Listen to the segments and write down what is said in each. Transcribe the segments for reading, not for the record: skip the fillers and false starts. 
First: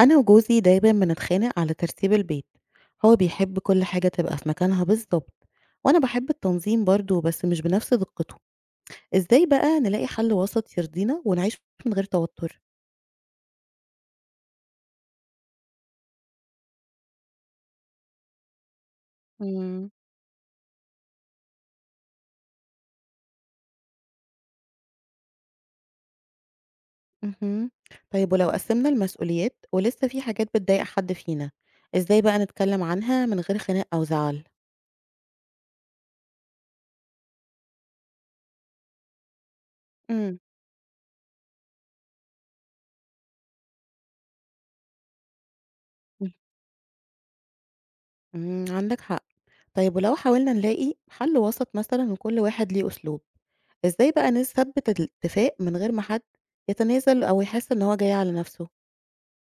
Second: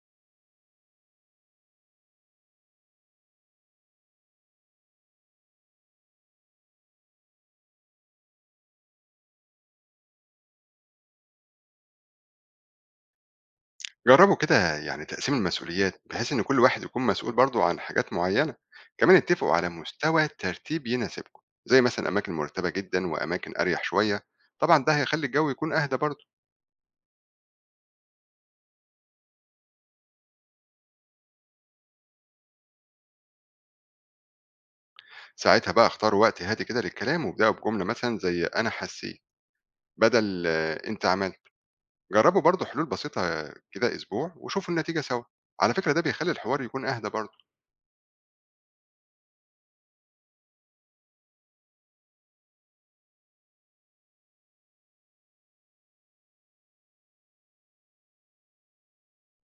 أنا وجوزي دايما بنتخانق على ترتيب البيت. هو بيحب كل حاجة تبقى في مكانها بالظبط، وأنا بحب التنظيم برضه بس مش بنفس دقته. إزاي بقى نلاقي حل وسط يرضينا ونعيش من غير توتر؟ جربوا كده يعني تقسيم المسؤوليات بحيث ان كل واحد يكون مسؤول برضه عن حاجات معينه. كمان اتفقوا على مم. مستوى ترتيب يناسبكم زي مثلا اماكن مرتبه جدا واماكن اريح شويه. طبعا ده هيخلي الجو يكون اهدى برضه. مهم. طيب ولو قسمنا المسؤوليات ولسه في حاجات بتضايق حد فينا، إزاي بقى نتكلم عنها من غير خناق أو زعل؟ ساعتها بقى اختاروا وقت هادي كده للكلام وابداوا بجمله مثلا زي انا حسيت مم. بدل انت عملت. جربوا برضه حلول بسيطه كده اسبوع وشوفوا النتيجه سوا. على فكره ده بيخلي الحوار يكون اهدى برضه. مم، عندك حق. طيب ولو حاولنا نلاقي حل وسط مثلا وكل واحد ليه أسلوب، إزاي بقى نثبت الاتفاق من غير ما حد يتنازل أو يحس إن هو جاي على نفسه؟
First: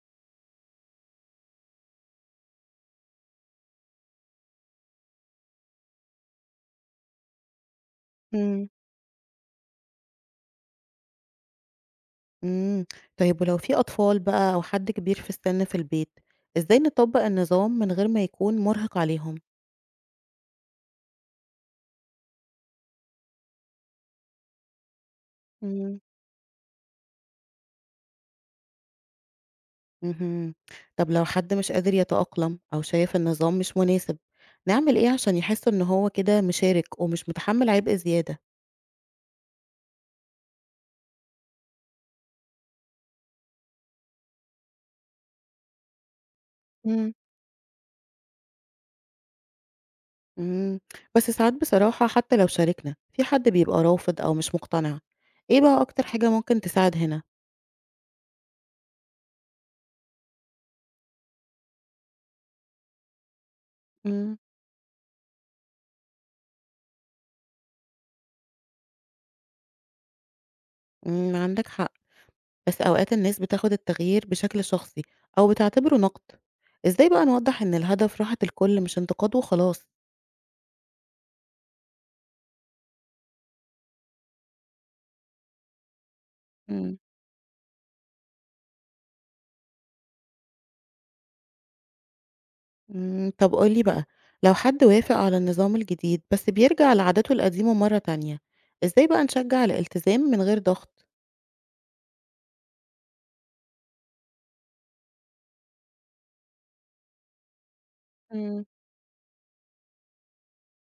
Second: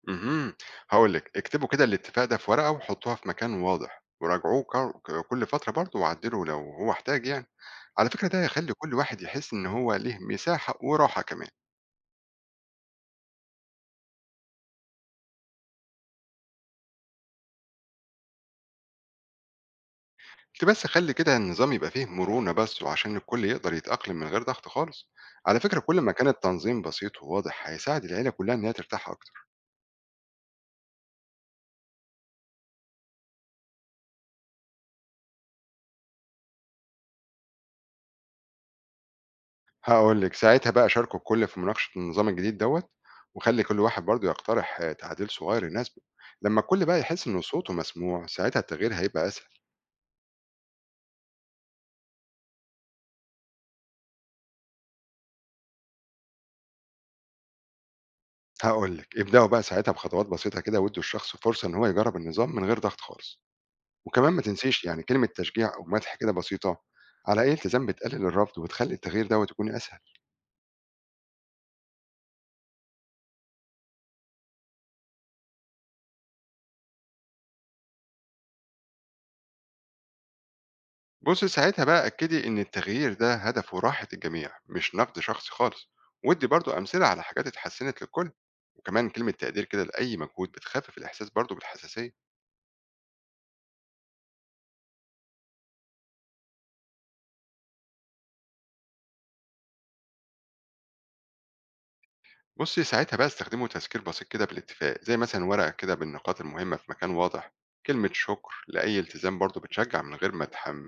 اهم. هاقول لِك، اكتبوا كده الاتفاق ده في ورقة وحطّوها في مكان واضح، وراجعوه كر ك كل فترة برضه وعدّلوا لو هو احتاج يعني. على فكرة ده مم. هيخلّي كل واحد يحس إن هو ليه مساحة وراحة كمان. امم. طيب ولو في أطفال بقى أو حد كبير في السن في البيت، إزاي نطبق النظام من غير ما يكون مرهق عليهم؟ أنتِ بس خلّي كده النظام يبقى فيه مرونة بس وعشان الكل يقدر يتأقلم من غير ضغط خالص. على فكرة كل مم. ما كان التنظيم بسيط وواضح هيساعد العيلة كلّها إن هي ترتاح أكتر. مهم. طب لو حد مش قادر يتأقلم أو شايف النظام مش مناسب، نعمل إيه عشان يحس إن هو كده مشارك ومش متحمل عبء زيادة؟ هاقول لِك، ساعتها بقى شاركوا الكل في مناقشة النظام الجديد دوّة، وخلّي كل واحد برضه يقترح تعديل صغير يناسبه، لمّا الكل بقى يحس إن صوته مسموع، ساعتها التغيير هيبقى أسهل. إمم، بس ساعات بصراحة حتى لو شاركنا، في حد بيبقى رافض أو مش مقتنع، إيه بقى أكتر حاجة ممكن تساعد هنا؟ هاقول لِك، ابدأوا بقى ساعتها بخطوات بسيطة كده وادّوا الشخص فرصة إن هو يجرّب النظام من غير ضغط خالص، وكمان إمم. ما تنسيش يعني كلمة تشجيع أو مدح كده بسيطة على أي التزام بتقلل الرفض وتخلّي التغيير دوّة يكون أسهل. إمم، عندك حق، بس أوقات الناس بتاخد التغيير بشكل شخصي أو بتعتبره نقد، إزاي بقى نوضح إن الهدف راحة الكل مش انتقاد وخلاص؟ بُصّي ساعتها بقى أكّدي إن التغيير ده هدفه راحة الجميع، مش نقد شخصي خالص، وادّي برضه إمم. أمثلة على حاجات اتحسنت للكل. وكمان كلمة تقدير كده لأي مجهود بتخفف الإحساس برضه بالحساسية. إمم، طب قُل لي بقى، لو حد وافق على النظام الجديد بس بيرجع لعاداته القديمة مرة تانية، إزاي بقى نشجع الالتزام من غير ضغط؟ بصي ساعتها بقى استخدموا تذكير بسيط كده بالاتفاق زي مثلا ورقة كده بالنقاط المهمة في مكان واضح. كلمة شكر إمم. لأي التزام برضه بتشجع من غير ما تحم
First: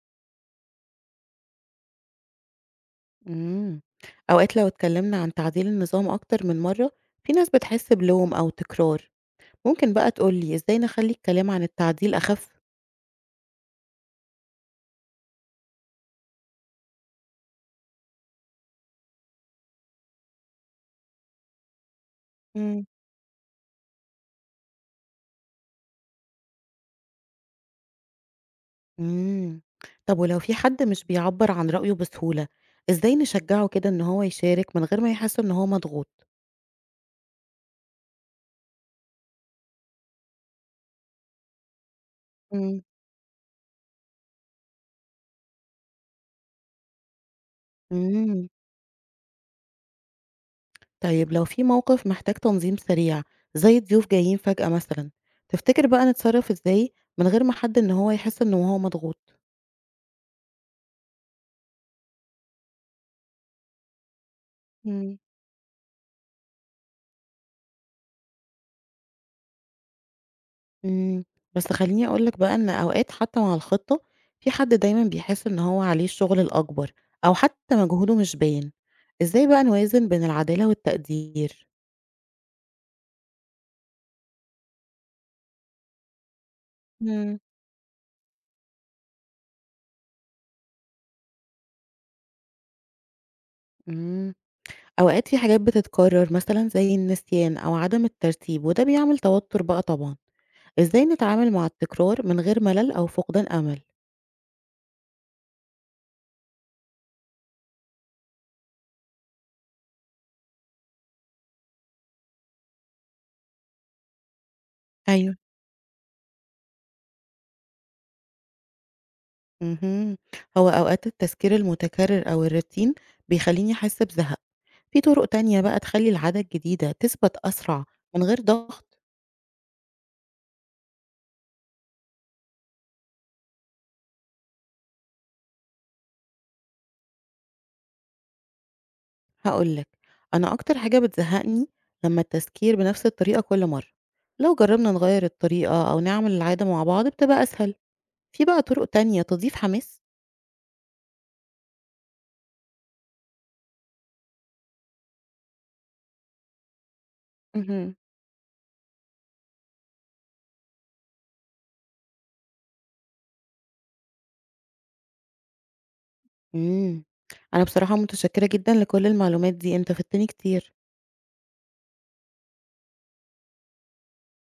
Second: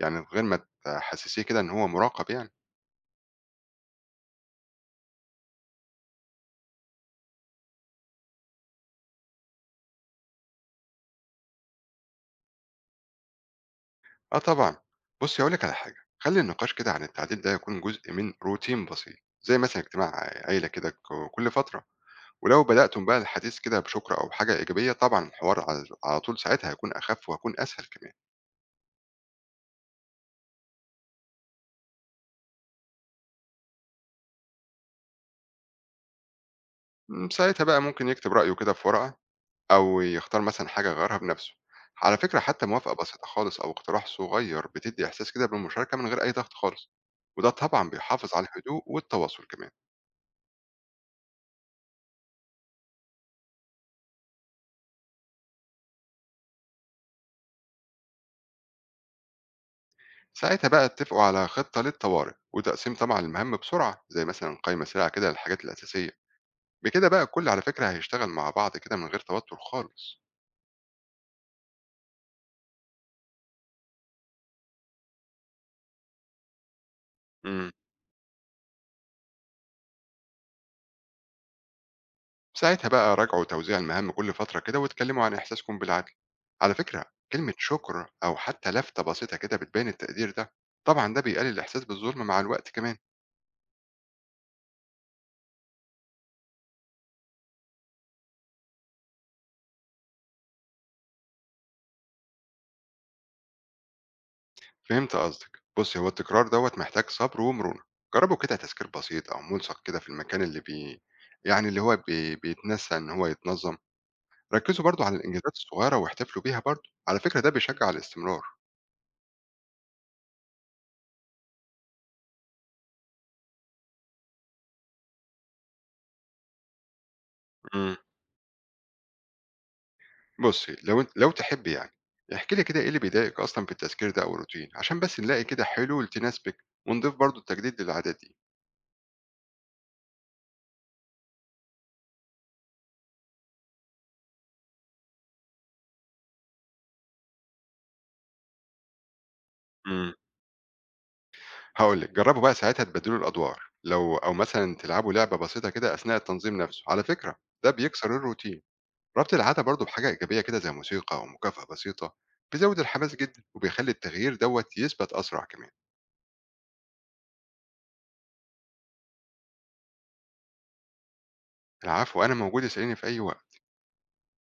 يعني من غير ما تحسسيه كده إن هو مراقب يعني. إمم. أوقات لو اتكلّمنا عن تعديل النظام أكتر من مرّة، في ناس بتحس بلوم أو تكرار. ممكن بقى تقول لي إزاي نخلّي الكلام عن التعديل أخَف؟ آه طبعا. بصي هقولك على حاجة خلي النقاش كده عن التعديل ده يكون جزء من روتين بسيط زي مثلا اجتماع عيلة كده كل فترة. ولو إمم. بدأتم بقى الحديث كده بشكر أو حاجة إيجابية طبعا الحوار على طول ساعتها هيكون أخف وهيكون أسهل كمان. إمم. طب ولو في حد مش بيعبّر عن رأيه بسهولة، إزاي نشجّعه كده إن هو يشارك من غير ما يحس إن هو مضغوط؟ ساعتها بقى ممكن يكتب رأيه كده في ورقة، أو يختار مثلًا حاجة يغيّرها بنفسه. على فكرة حتى إمم. موافقة بسيطة خالص أو اقتراح صغير بتدّي إحساس كده بالمشاركة من غير أي ضغط خالص، وده طبعًا بيحافظ على إمم. الهدوء والتواصل كمان. طيب لو في موقف محتاج تنظيم سريع زي ضيوف جايين فجأة مثلًا، تفتكر بقى نتصرّف إزاي من غير ما حد إن هو يحس إن هو مضغوط؟ ساعتها بقى اتفقوا على خطة للطوارئ، وتقسيم طبعًا المهام بسرعة، زي مثلًا قايمة سريعة إمم. كده للحاجات الأساسية. بكده بقى الكل على فكرة هيشتغل مع بعض كده من غير توتر خالص. إمم، بس خلّيني أقول لك بقى إن أوقات حتى مع الخطة، في حد دايمًا بيحس إن هو عليه الشغل الأكبر، أو إمم. حتى مجهوده مش باين، إزاي بقى نوازن بين العدالة والتقدير؟ ساعتها بقى راجعوا توزيع المهام كل فترة كده واتكلموا عن إحساسكم بالعدل. على فكرة إمم. كلمة شكر أو حتى لفتة بسيطة كده بتبين التقدير ده. طبعا ده بيقلل الإحساس بالظلم مع الوقت كمان. إمم، أوقات في حاجات بتتكرر مثلًا زي النسيان أو عدم الترتيب، وده بيعمل توتر بقى طبعًا، إزاي نتعامل مع التكرار من غير ملل أو فقدان أمل؟ فهمت قصدك. بص هو التكرار دوت محتاج صبر ومرونة. جربوا كده تذكير بسيط أو ملصق كده في المكان اللي بي يعني اللي هو بيتنسى إن هو يتنظم. ركزوا برضو على أيوه. الإنجازات الصغيرة واحتفلوا بيها برضو. على فكرة ده بيشجع على الاستمرار. اهم. هو أوقات التذكير المتكرر أو الروتين بيخلّيني أحس بزهق. في طرق تانية بقى تخلّي العادة الجديدة تثبت أسرع من غير ضغط؟ بُصّي، لو أنتِ لو تحبّي يعني، احكي لي كده إيه اللي بيضايقِك أصلًا في التذكير ده أو الروتين، عشان بس نلاقي كده حلول تناسبِك ونضيف برضه التجديد للعادات دي. هاقول لك، أنا أكتر حاجة بتزهقني لمّا التذكير بنفس الطريقة كل مرة، لو جرّبنا نغيّر الطريقة أو نعمل العادة مع بعض بتبقى أسهل، في بقى طرق تانية تضيف حماس؟ إمم، هاقول لِك، جرّبوا بقى ساعتها تبدّلوا الأدوار، أو مثلًا تلعبوا لعبة بسيطة كده أثناء التنظيم نَفْسه، على فكرة ده اهم. بيكسر الروتين. ربط العادة برضه بحاجة إيجابية كده زي موسيقى أو مكافأة بسيطة، بيزوّد الحماس جدًا وبيخلّي التغيير دوّة يثبت أسرع كمان. إمم، أنا بصراحة متشكرة جدًا لكل المعلومات دي، أنت فدتني كتير. العفو، أنا موجود اسأليني في أي وقت.